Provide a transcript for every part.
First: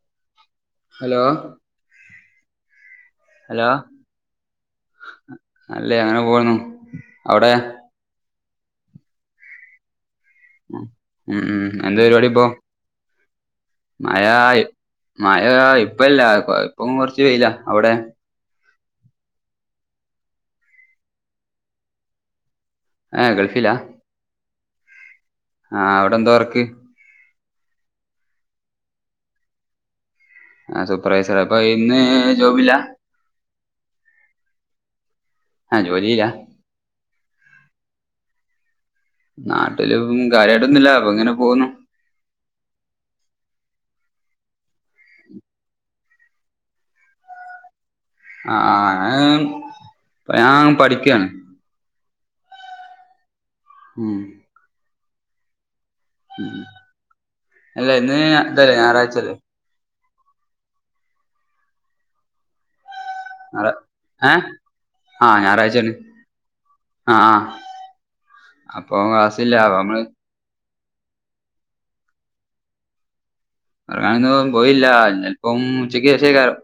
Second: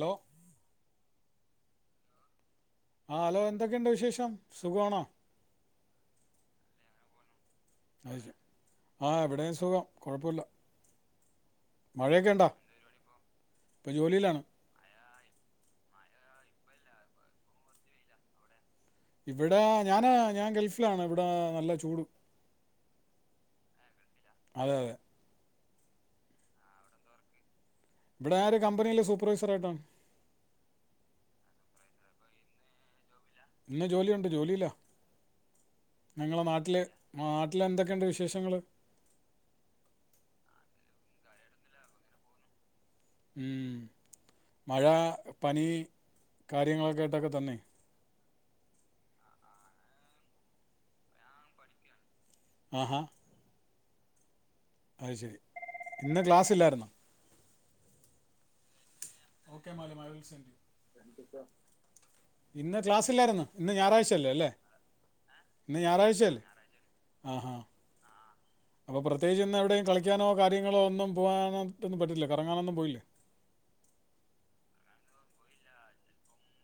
Law? Hello? ആഹ hello എന്തൊക്കെണ്ട് വിശേഷം സുഖാണോ? ന്നല്ലേ അങ്ങനെ പോണൂ അവിടെ? ആഹാ ഇവിടെ സുഖം കുഴപ്പുല്ല. ഉം ഉം എന്താ പരിപാടി ഇപ്പോ ഇപ്പോൾ ജോലിയിലാണ് മയായി. മയാ ഇപ്പല്ല കൊ ഇപ്പം കുറച്ച് വെയിലാ. ഇവിടെ ഞാന് ഞാൻ ഗൾഫിലാണ്. ഇവിടെ നല്ല ചൂടും ഏാ ഗൾഫിലാ? അതെ അതെ. ആഹാ അവ്ടെന്താ വർക്ക് ഇവടാര് കമ്പനിയില് സൂപ്പർവൈസർയായ്ട്ടാ. അസൂപ്പർവൈസറാ അപ്പൊ ഇന്ന് ജോബില്ല? ഇന്ന്ജോലിയുണ്ട്. ജോലിലാ ആ ജോലിയില്ല ഞങ്ങളെ നാട്ട്ല് നാട്ടില് എന്തൊക്കെണ്ട് വിശേഷങ്ങള്? നാട്ടിലും കാര്യയിട്ടൊന്നുല്ല അപ്പൊ ഇങ്ങനെ പോവുന്നു. മ്മ് മഴ പണി കാര്യങ്ങളൊക്കൊട്ടാക്കെ തന്നെ ആഹ് ഞാൻ പഠിക്കാണ് ആഹ് ഉം അത് ശരി ഇന്ന് ഉം ക്ലാസ്ല്ലായിരുന്നോ അല്ല ഇന്ന് ഇതല്ലേ ഞായറാഴ്ചല്ലേ ഓക്കെ മാലി മാറിവിൽസണ്ട്ങ്ക് ഇന്ന് ക്ലാസ്സില്ലായിരുന്നു ഞായറ ഇന്ന് ഏ ഞായറാഴ്ചല്ലല്ലേ ആ ഇന്ന് ഞായറാഴ്ചയാണ് ഞായറാഴ്ചയല്ലേ ആ ആ ആഹ് ആഹ് അപ്പൊ അപ്പോ പ്രത്യേകിച്ച് ക്ലാസ്സില്ല ഇന്ന് അപ്പൊ എവിടെയും നമ്മള് കളിക്കാനോ കാര്യങ്ങളോ ഒന്നും പോവാനോട്ടൊന്നു പറ്റില്ലെ കറങ്ങാനൊന്നും പോയില്ലേ കറങ്ങാനൊന്നും പോയില്ല ചെലപ്പം ഉച്ചക്ക്ശേഷയിക്കാരം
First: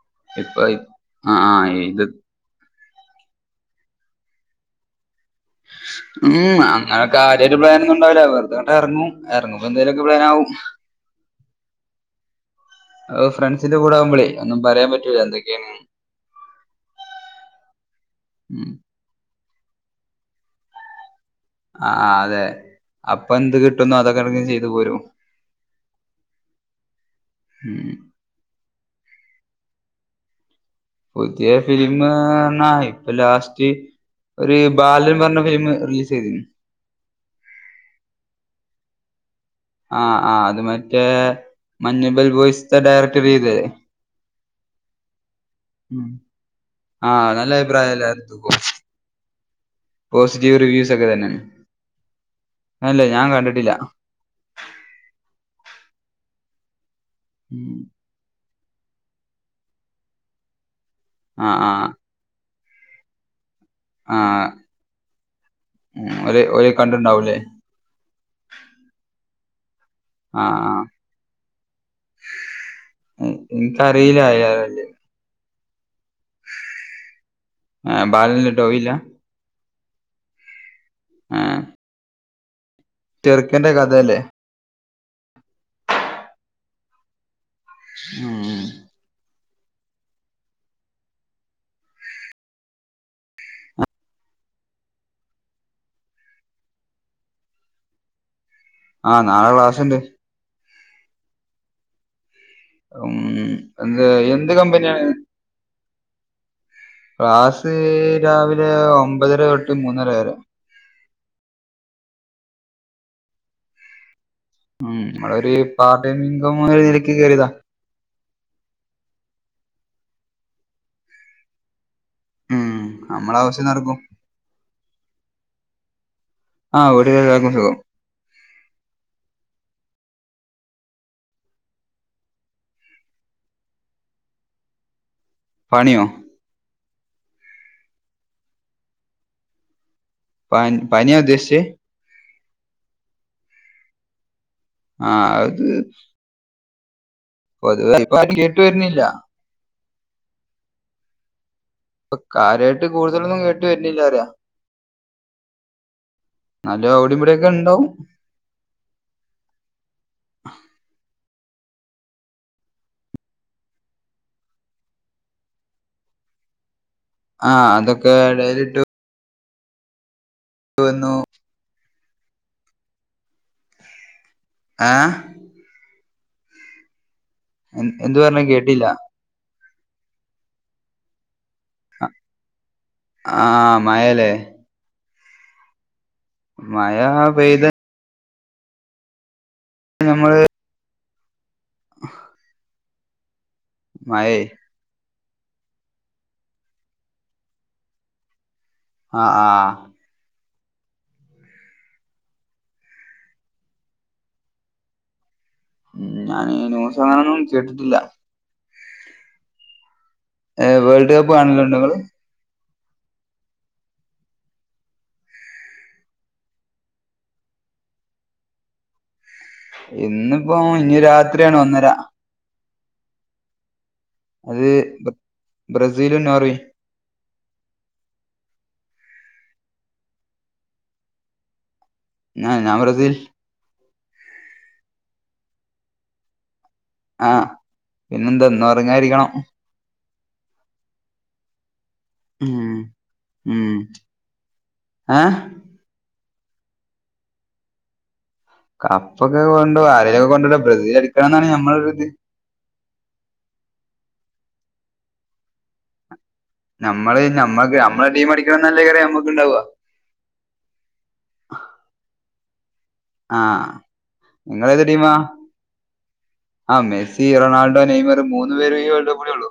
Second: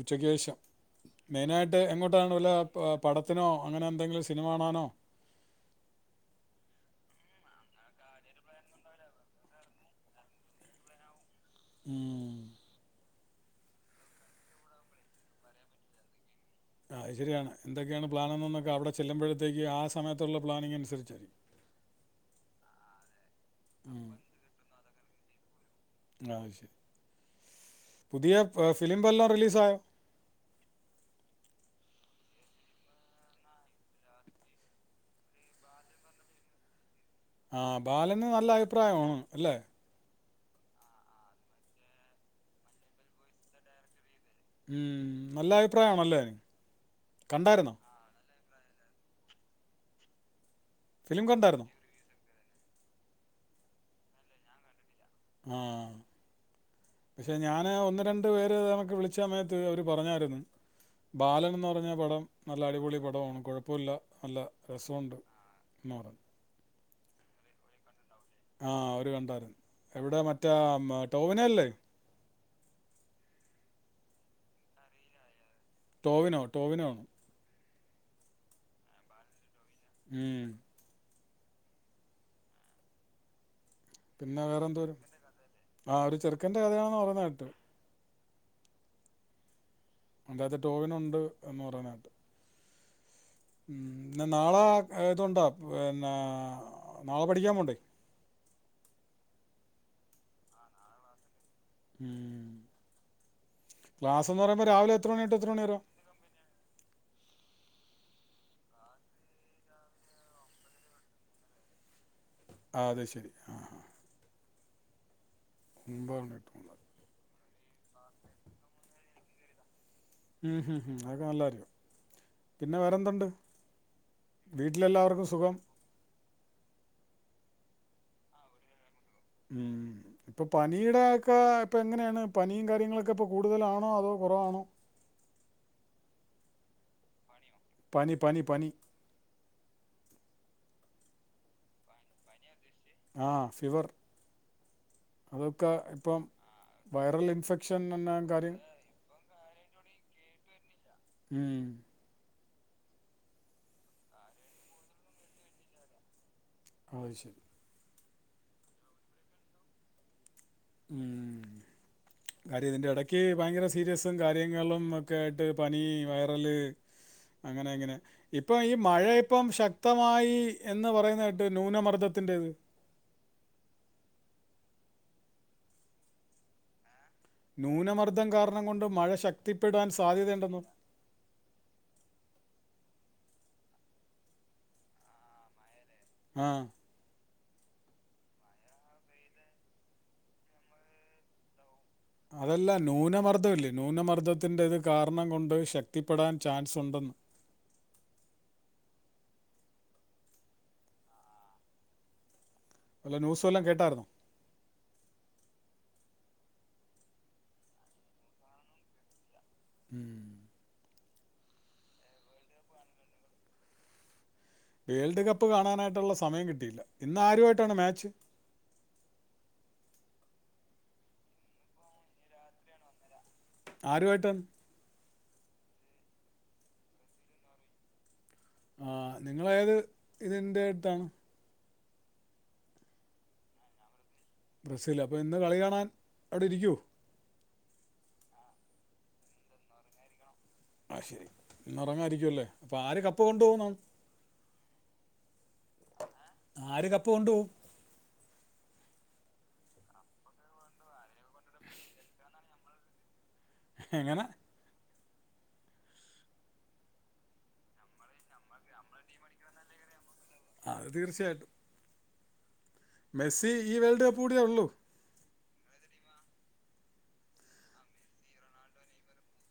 ഉച്ചക്ക് ശേഷം ഇപ്പൊ ആ ആ മെയിനായിട്ട് ഇത് എങ്ങോട്ടാണ് വല്ല പടത്തിനോ അങ്ങനെ എന്തെങ്കിലും സിനിമ കാണാനോ [inaudible] ഉം അങ്ങനെ കാര്യായിട്ട് പ്ലാനൊന്നുണ്ടാവൂല്ല വെറുതെങ്ങട്ടറങ്ങും എറങ്ങുമ്പന്തേലൊക്കെ പ്ലാനാവും ഉം അഹ്‌ ഫ്രണ്ട്സിന്റെ കൂടെ ആവുമ്പളെ ഒന്നു പറയാൻ പറ്റൂല എന്തൊക്കെണ്ന്ന് അഹ്‌ ശരിയാണ് എന്തൊക്കെണ് ഉം പ്ലാനന്നെന്നൊക്കെ അവിടെ ചെല്ലുമ്പഴത്തേക്ക് ആഹ് സമയത്തുള്ള പ്ലാനിങ്ങ് അനുസരിച്ചായിരിക്കും ആഹ് അതെ അപ്പൊ എന്ത് കിട്ടുന്നൊ അതൊക്കെ എടക്ക് ചെയ്തു പോരും ആഹ് ശരി ഉം പുതിയ ഫിലിം വല്ലോം റിലീസായോ പുതിയ ഫിലിമ്ന്നാ ഇപ്പൊ ലാസ്റ്റ് ഒരു ബാലൻ പറഞ്ഞ ഫിലിം റിലീസ് ചെയ്തിരുന്നു ആഹ് ബാലന് നല്ല അഭിപ്രായാണ് അല്ലേ ആഹ് ആഹ് അത് മറ്റേ മഞ്ഞുമ്മൽ ബോയ്സ്ത്തെ ഡയറക്ടർ ചെയ്തേ ഉം നല്ല ഉം അഭിപ്രായമാണല്ലേ ആഹ് നല്ല കണ്ടായിരുന്നോ അഭിപ്രായല്ലേ അത് പോസിറ്റീവ് റിവ്യൂസ് ഒക്കെ ഫിലിം തന്നെയാണ് കണ്ടായിരുന്നോ അല്ലേ ഞാൻ കണ്ടിട്ടില്ല ആഹ് പക്ഷെ ഞാൻ ഉം. ഒന്ന് രണ്ട് പേര് നമ്മക്ക് വിളിച്ച സമയത്ത് അവര് പറഞ്ഞായിരുന്നു ആ ബാലൻ എന്ന് ആ പറഞ്ഞ പടം നല്ല അടിപൊളി പടമാണ് കുഴപ്പ പ്പോല്ല നല്ല ആഹ് രസമുണ്ട് എന്ന് പറഞ് ഓല് ഓല് കണ്ടിണ്ടാവൂലേ ആഹ് കണ്ടാരുന്നു എവിടെ മറ്റേ ടോവിനോ അല്ലേ എനിക്ക് ആറിയില്ല ഏതാ നല്ലേ ടോവിനോ ടോവിനോ ആണ് ആഹ് ബാലൻ ല് ടോവിനാ ഉം ആഹ് ചെറുക്കന്റ ക പിന്നെ വേറെന്തോരം ആഹ് ഒരു ചെറുക്കന്റെ കഥയാണെന്ന് പറയണ കേട്ട് ഉം അതിന്റെകത്ത് ടോവിനോ ഉണ്ട് എന്ന് പറയുന്ന കേട്ട് ഉം നാളെ ഇതുണ്ടോ പിന്നെ നാളെ പഠിക്കാൻ പോണ്ടേ ആഹ് നാളെ ക്ലാസ്സുണ്ട് ഉം ഉം എന്ത് ക്ലാസ് എന്ന് എന്ത് പറയുമ്പോൾ രാവിലെ കമ്പിനിയാണ് എത്ര മണി തൊട്ട് എത്ര മണി വരെ ക്ലാസ് രാവിലെ ഒമ്പതര തൊട്ട് മൂന്നര വരെ ആഹ് അതെ ശരി ആഹ് ഉം നമ്മളൊരു ഒമ്പത് പാർടൈം മണി തൊട്ട് ഇൻകം ഒമ്പത്. എന്ന നിലക്ക് കേറിയതാ ഉം ഉം അതൊക്കെ നല്ലായിരിക്കും ഉം പിന്നെ വേറെതുണ്ട് നമ്മളെ ആവശ്യം നടക്കും വീട്ടിലെ എല്ലാവർക്കും സുഖം ആ വീട്ടിൽ എല്ലാവർക്കും സുഖം ഉം ഇപ്പൊ പനിയുടെ ഒക്കെ ഇപ്പ എങ്ങനെയാണ് പനിയും കാര്യങ്ങളൊക്കെ ഇപ്പോ കൂടുതലാണോ അതോ കുറവാണോ പണിയോ പനി പനി പനി പ പനിയ ഉദ്ദേശിച്ചേ ആ ഫിവർ ആഹ് അത് അതൊക്കെ ഇപ്പം വൈറൽ ഇൻഫെക്ഷൻ പൊതുവെ ഇപ്പ ആരും കേട്ട് വരുന്നില്ല [unintelligible] ഉം ഇപ്പ കാര്യായിട്ട് കൂടുതലൊന്നും കേട്ട് വരുന്നില്ല അറിയാ ഇന്നാലും അത് അവിടിം ശരി ഇവടൊക്കെ ഉണ്ടാവും ഉം കാര്യം ഇതിൻ്റെ ഇടയ്ക്ക് ഭയങ്കര സീരിയസും കാര്യങ്ങളും ഒക്കെ ആയിട്ട് പനി വൈറല് ആ അങ്ങനെ അങ്ങനെ അതൊക്കെ ഇപ്പൊ ഈ ഇടയിലിട്ട് മഴ ഇപ്പം ശക്തമായി എന്ന് വന്നു പറയുന്നത് കേട്ട് ന്യൂനമർദ്ദത്തിൻ്റേത് ആഹ് എൻ- എന്ത് ന്യൂനമർദ്ദം പറഞ്ഞ കാരണം കൊണ്ട് കേട്ടില്ല മഴ ശക്തിപ്പെടാൻ സാധ്യതയുണ്ടെന്ന് ആഹ് മഴല്ലേ ആഹ് മായ പെയ്യ ഞമ്മള് അതല്ല ന്യൂനമർദ്ദമില്ലേ മഴേ ന്യൂനമർദ്ദത്തിന്റെത് കാരണം കൊണ്ട് ശക്തിപ്പെടാൻ ചാൻസ് ഉണ്ടെന്ന് ആഹ് ആഹ് വെല്ല ന്യൂസ് വെല്ലോ കേട്ടാരുന്നോ മം ഞാനി ന്യൂസ് അങ്ങനെയൊന്നും കേട്ടിട്ടില്ല മം ഏ വേൾഡ് കപ്പ് കാണുന്നണ്ടോ നിങ്ങള് വേൾഡ് കപ്പ് കാണാനായിട്ടുള്ള സമയം കിട്ടിയില്ല ഇന്ന് ആരുമായിട്ടാണ് മാച്ച് ഇന്നിപ്പോ ഇനി രാത്രിയാണ് ഒന്നര ആരുമായിട്ടാണ് അത് ബ്രസീലും നോർവേയും ആ നിങ്ങള് ഏത് ഇതിന്റെ അടുത്താണ് ഞാ ഞാൻ ബ്രസീൽ ബ്രസീൽ അപ്പോ ഇന്ന് കളി കാണാൻ അവിടെ ഇരിക്കുവോ ആഹ് പിന്നെന്താ ഇന്ന് ഉറങ്ങാതിരിക്കണം അത് ശരി ഇന്ന് ഉറങ്ങായിരിക്കുവല്ലേ ഉം അപ്പോ ആര് കപ്പ് കൊണ്ടു ഉം പോണം ഏ ആര് കപ്പ് കൊണ്ട് പോകും കപ്പ് ഒക്കെ കൊണ്ടോ ആരലൊക്കെ കൊണ്ടല്ലോ ബ്രസീൽ അടിക്കണം എന്നാണ് ഞമ്മടെ ഇത് എങ്ങനെ നമ്മള് നമ്മക്ക് നമ്മടെ ടീം അടിക്കണന്നല്ലേ ഏറെ നമുക് ണ്ടാവുക അത് തീർച്ചയായിട്ടും മെസ്സി ആഹ് ഈ വേൾഡ് കപ്പ് കൂടിയേ ഉള്ളൂ നിങ്ങൾ ഏത് ടീമാ ആ മെസി റൊണാൾഡോ നെയ്മർ മൂന്ന് പേരും ഈ വേൾഡ്കപ്പ് കൂടിയേ ഉള്ളൂ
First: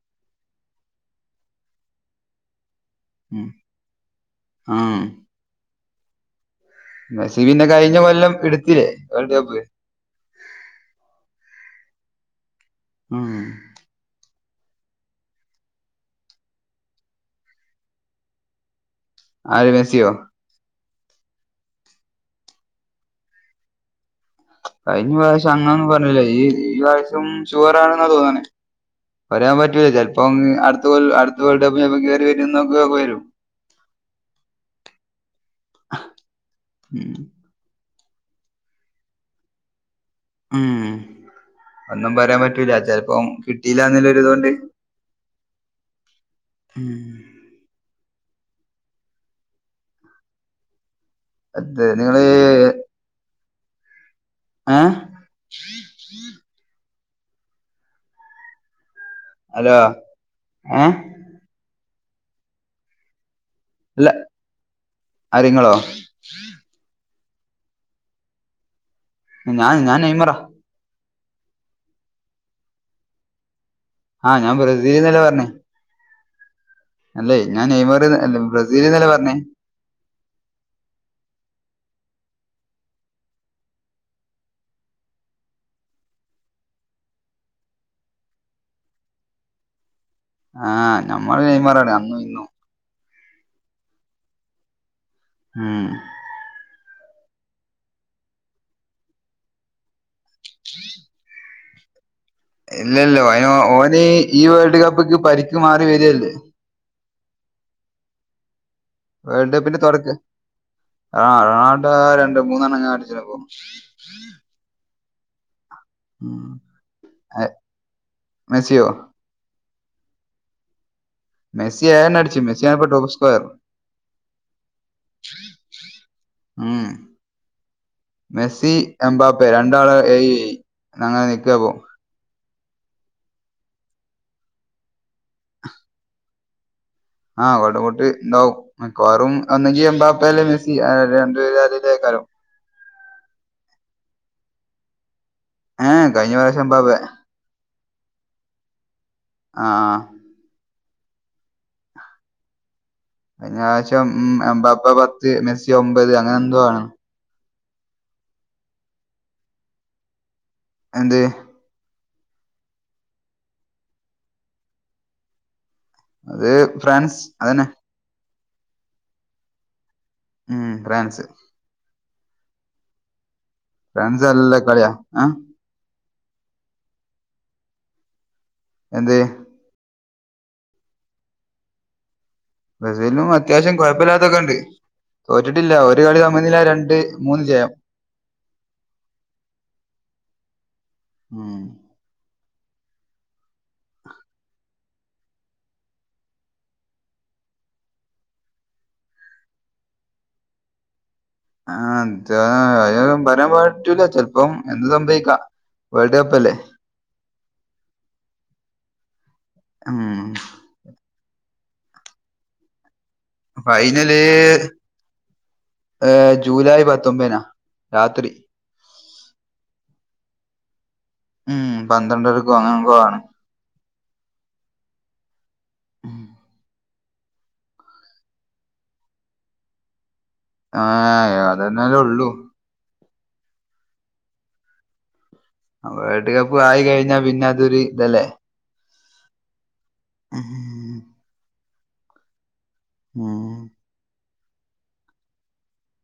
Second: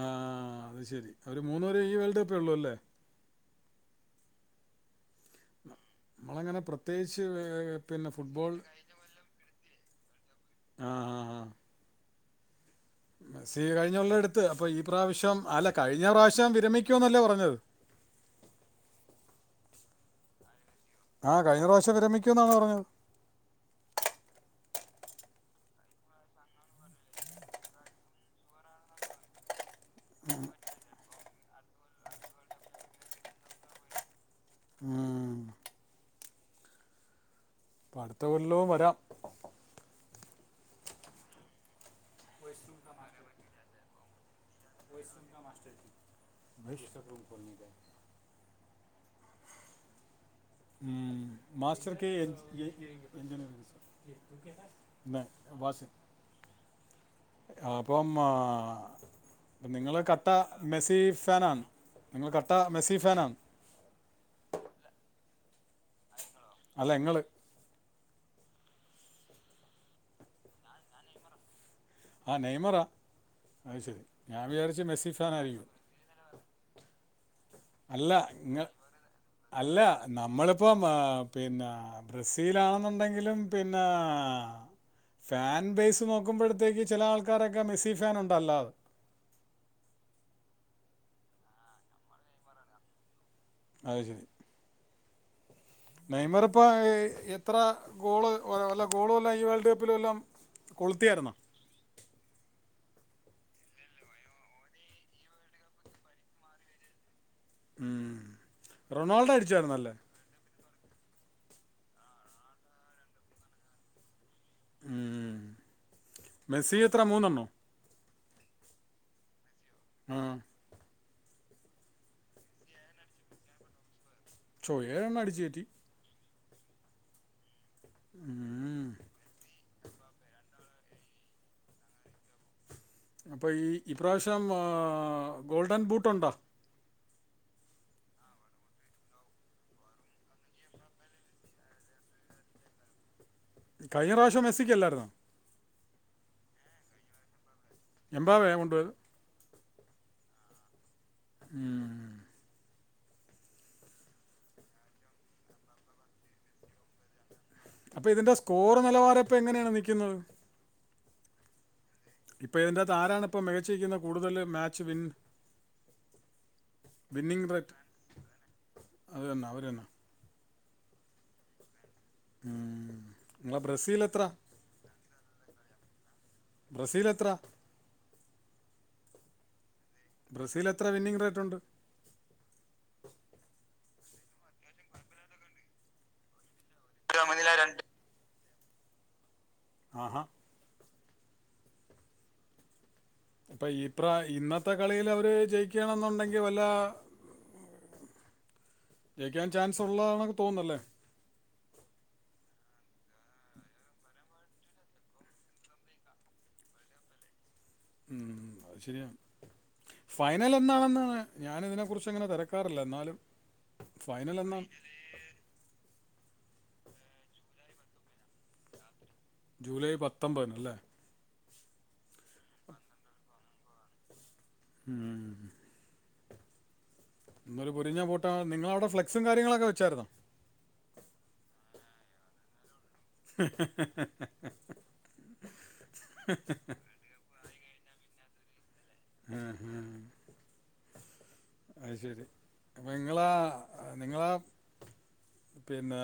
ആ അത് ശരി അവര് മൂന്ന് പേരും ഈ വേൾഡ് കപ്പേ ഉള്ളൂ അല്ലേ ഉം ആഹ് നമ്മളങ്ങനെ പ്ര മെസ്സി പിന്നെ കഴിഞ്ഞ കൊല്ലം എടുത്തില്ലേ വേൾഡ് കപ്പ് ആഹ് ആഹ് ആഹ് ഉം മെസ്സി കഴിഞ്ഞ കൊല്ലം എടുത്ത് അപ്പോ ഈ പ്രാവശ്യം അല്ല കഴിഞ്ഞ പ്രാവശ്യം വിരമിക്കുവന്നല്ലേ പറഞ്ഞത് ആര് മെസ്സിയോ ആഹ് കഴിഞ്ഞ പ്രാവശ്യം വിരമിക്കുന്നാണല്ലോ പറഞ്ഞത് കഴിഞ്ഞ പ്രാവശ്യം അങ്ങനൊന്നും പറഞ്ഞില്ല ഈ ഈ പ്രാവശ്യം ഷുവർ ആണെന്നാ തോന്നണേ പറയാൻ പറ്റൂല്ല ചെലപ്പം അടുത്തകൊല്ലം അടുത്ത വേൾഡ് കപ്പിന് കേറി വരുന്നൊക്കെ വരും ഉം [inaudible] അടുത്ത കൊല്ലവും വരാം മം ഒന്നും പറയാൻ പറ്റൂല ചെലപ്പം കിട്ടിയില്ലാന്നുള്ള ഒരു ഇതുകൊണ്ട് ഉം [inaudible] ഉം. അത് മാസ്റ്റർ [unintelligible] നിങ്ങള് എൻജിനീയറിങ്ങിന് [unintelligible] ഏ [unintelligible] അപ്പോ ആഹ് ഹലോ നിങ്ങള് കട്ട ഏഹ് മെസ്സി ഫാനാണ് നിങ്ങള് കട്ട മെസ്സി ഫാനാണ് അല്ല ആര് നിങ്ങളോ അല്ല ങ്ങള് ഞാൻ ഞാൻ നെയ്മറാ ആ നെയ്മറാ അത് ശരി ആഹ് ഞാൻ വിചാരിച്ച് മെസ്സി ബ്രസീൽന്നല്ലേ പറഞ്ഞേ ഫാനായിരിക്കുന്ന്‌ അല്ലേ ഞാൻ നെയ്മറന്ന്‌ അല്ലേ ‌ ബ്രസീലന്നലെ പറഞ്ഞേ അല്ല നമ്മളിപ്പം പിന്നെ ബ്രസീൽ ആണെന്നുണ്ടെങ്കിലും പിന്നെ ഫാൻ ബേയിസ് നോക്കുമ്പോഴത്തേക്ക് ചില ആൾക്കാരൊക്കെ മെസ്സി ഫാൻ ഉണ്ടല്ലോ ആഹ് ഞമ്മള് നൈമറാണ് അന്നും ഇന്നും അയ് ശെരി. ഉം നൈയ്മർ ഇപ്പം എത്ര ഗോള് വല്ല ഗോളെല്ലാം ഈ വേൾഡ് കപ്പിലെല്ലാം കൊളുത്തിയായിരുന്നോ ഇല്ലല്ല അയിന് ഓന് ഈ വേൾഡ് കപ്പ്ക്ക് പരിക്ക് മാറി വരല്ലേ. ഉം റൊണാൾഡോ അടിച്ചായിരുന്നല്ലേ. ആ റൊണാൾടോ രണ്ട് മൂന്നെണംങ്ങ അടിച്ചിപ്പ. ഉം മെസ്സിഎത്ര മൂന്നണോ മെസ്സിയോ ആഹ് മെസ്സി ഏഴണ്ണം അടിച്ച് മെസ്സിയാണിപ്പോ ടോപ്പ് സ്ക്വയർ പ്പൊ ഏഴെണ്ണം അടിച്ച് കേറ്റി ഉം മെസ്സി ഉം. എമ്പാപ്പേ രണ്ടാള് ഏഴ് ഏഴ് അങ്ങനെ നിക്ക പോ അപ്പം ഈ ഇപ്രാവശ്യം ആ ഗോൾഡൻ ബൂട്ടുണ്ടോ? ആഹ ഗോൾഡൻ ബൂട്ട് ഉണ്ടാവും. മിക്കവാറും ഒന്നെങ്കി എമ്പാപ്പ ല്ലേ മെസ്സി അവരിരണ്ടു പേരിലരെങ്കിലുംക്കാരം. കഴിഞ്ഞ പ്രാവശ്യം മെസ്സിക്കല്ലായിരുന്നോ? ഏ കഴിഞ്ഞ പ്രാവശ്യം എമ്പാപ്പേ എമ്പാപ്പെ കൊണ്ടയത്. ആഹ് ആഹ് ഉം കഴിഞ്ഞപ്രശ്യ ഉ എമ്പാപ്പ പത്ത് മെസ്സി ഒമ്പത് അങ്ങനെ എന്തോ ആണ്. അപ്പൊ ഇതിന്റെ സ്കോർ നിലവാരം ഇപ്പ എങ്ങനെയാണ് നിക്കുന്നത്. എന്ത്‌ ഇപ്പ ഇതിനകത്ത് ആരാണിപ്പോ മികച്ചിരിക്കുന്നത് കൂടുതൽ മാച്ച് വിൻ അത് ഫ്രാൻസ് അതന്നെ ബന്നിറക്ക് അതന്നെ അവര്ന്നാ ഉം ഫ്രാൻസ് ഉം ങ്ങളെ ബ്രസീൽ എത്ര ഫ്രാൻസ് നല്ല കളിയാ ആഹ് ബ്രസീൽ എത്ര എന്തെയ് ബ്രസീൽ എത്ര വിന്നിംഗ് റേറ്റ് ഉണ്ട്. ബസ്രീലും അത്യാവശ്യം കുഴപ്പല്ലാത്തൊക്കെ ഉണ്ട്. തോറ്റിട്ടില്ല ഒരു കളി സമന്നില രണ്ട് മൂന്ന് ജയം. ആഹ ഉം അപ്പൊ ഇപ്രാ ഇന്നത്തെ കളില് അവര് ജയിക്കണെന്നുണ്ടെങ്കി വല്ല ജയിക്കാൻ ചാൻസ് ഉള്ളതാണൊന്ന് തോന്നുന്നല്ലേ? ആഹ് എന്ത അ ബനെ പാറ്റൂല ചെലപ്പം എന്ത് സംഭവിക്കാം. വേൾഡ് കപ്പ് അല്ലേ ഉ അത് ശരിയാണ് ഉം ഫൈനലൊ എന്നാളെന്നാണ് ഞാനിതിനെ കുറിച്ച് അങ്ങനെ തിരക്കാറില്ല എന്നാലും ഫൈനല് ഫൈനൽ എന്നാണ് ഏഹ് ജൂലൈ പത്തൊമ്പനാ രാത്രി. ജൂലൈ പത്തൊമ്പതിന്ല്ലേ. ഉം പന്ത്രണ്ടരക്കും അങ്ങനെങ്ങാണ്. ഉം ഉം ഇന്നൊരു പൊരിഞ്ഞാ പോട്ട നിങ്ങള അവിടെ ഫ്ലക്സ കാര്യങ്ങളൊക്കെ വെച്ചായിരുന്നോ? ആഹ് അതെന്നാല്ലെ ഉള്ളൂ. ഹ ഹ ഹ വേൾഡ് കപ്പ് ആയി കഴിഞ്ഞാ പിന്നെ അതൊരു ഇതല്ലേ? ഉം ഉം അത് ശരി അപ്പൊ ങ്ങളാ. ഉം നിങ്ങളാ പിന്നെ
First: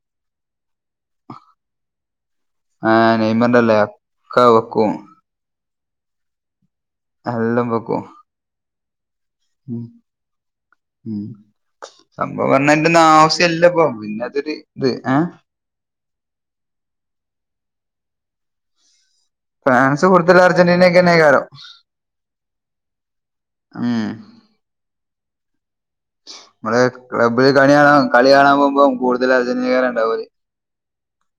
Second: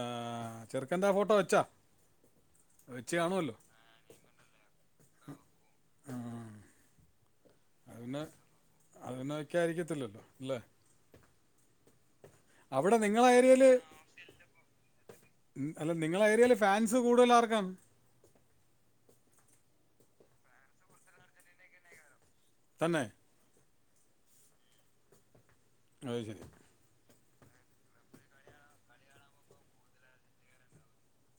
ചെറുക്കന്റെ ആ ഫോട്ടോ വെച്ചോ? ആഹ് നെയ്മറിന്റെല്ലേ ഒക്ക വെക്കും. ആഹ് എല്ലംവെക്കും. അത് പിനെ വെക്കാരിക്കത്തില്ലല്ലോ? ല്ലേ ഉമ് സംഭവം പറഞ്ഞ ആയി അവിടെ ന്റെഒന്നും നിങ്ങളെ ഏരിയയിൽ ആവശ്യംല്ലപ്പ പിന്നെ അതൊരു ഇത് ഏ. അല്ല നിങ്ങളുടെ ഏരിയല് ഫാൻസ് കൂടുതലാർക്കാണ് ഫ്രാൻസ് കൂടുതൽ അർജന്റീനക്കെന്നെകാരം തന്നെ. ഉം. അയ്ശരി. നമ്മള് ക്ലബ്ബില് കളിയാണ കളി കാണാൻ പോകുമ്പം കൂടുതല് അർജന്റീനകാര ഇണ്ടാവല്.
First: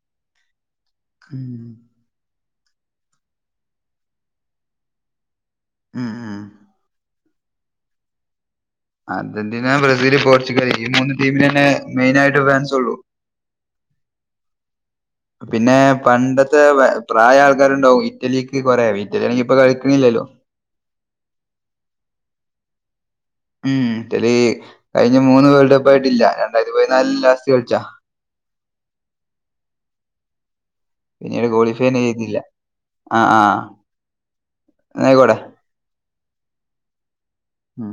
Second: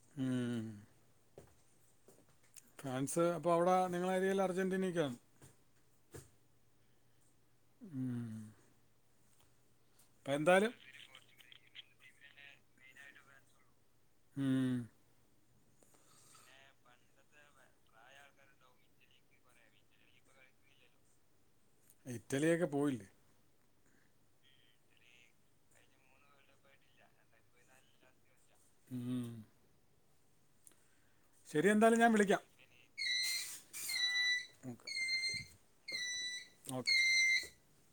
ഉം ഉം ഫാൻസ് അപ്പോ അവിടെ നിങ്ങളെ ഏരിയല് അർജന്റീനയ്ക്കാണോ? ഉം ഉം ഉം അർജന്റീന ബ്രസീൽ അപ്പം പോർച്ചുഗൽ എന്തായാലും ഈ മൂന്ന് ടീമിന നെ മെയിന് ആയിട്ട് ഫാൻസ് ഒള്ളൂ. ഉം [unintelligible] പിന്നെ പണ്ടത്തെ പ്രായായ ആൾക്കാരുണ്ടാവും ഇറ്റലിക്ക് കൊറേ ഇറ്റലിയാണെങ്കി ഇപ്പൊ കളിക്കണില്ലല്ലോ. ഇറ്റലിയൊക്കെ പോയി. ഉം ഇറ്റലി കഴിഞ്ഞ മൂന്ന് വേൾഡ് കപ്പ് ആയിട്ടില്ല രണ്ടായിരത്തി പതിനാലി ലാസ്റ്റ് കളിച്ചാ. ഉം പിന്നീട് ശരി ക്വാളിഫൈ നെ എന്തായാലും ഞാൻ ചെയ്തില്ല വിളിക്കാം ആഹ ആഹ ഇന്നായിക്കോട്ടെ. [inaudible] ഓക്കേ ഉം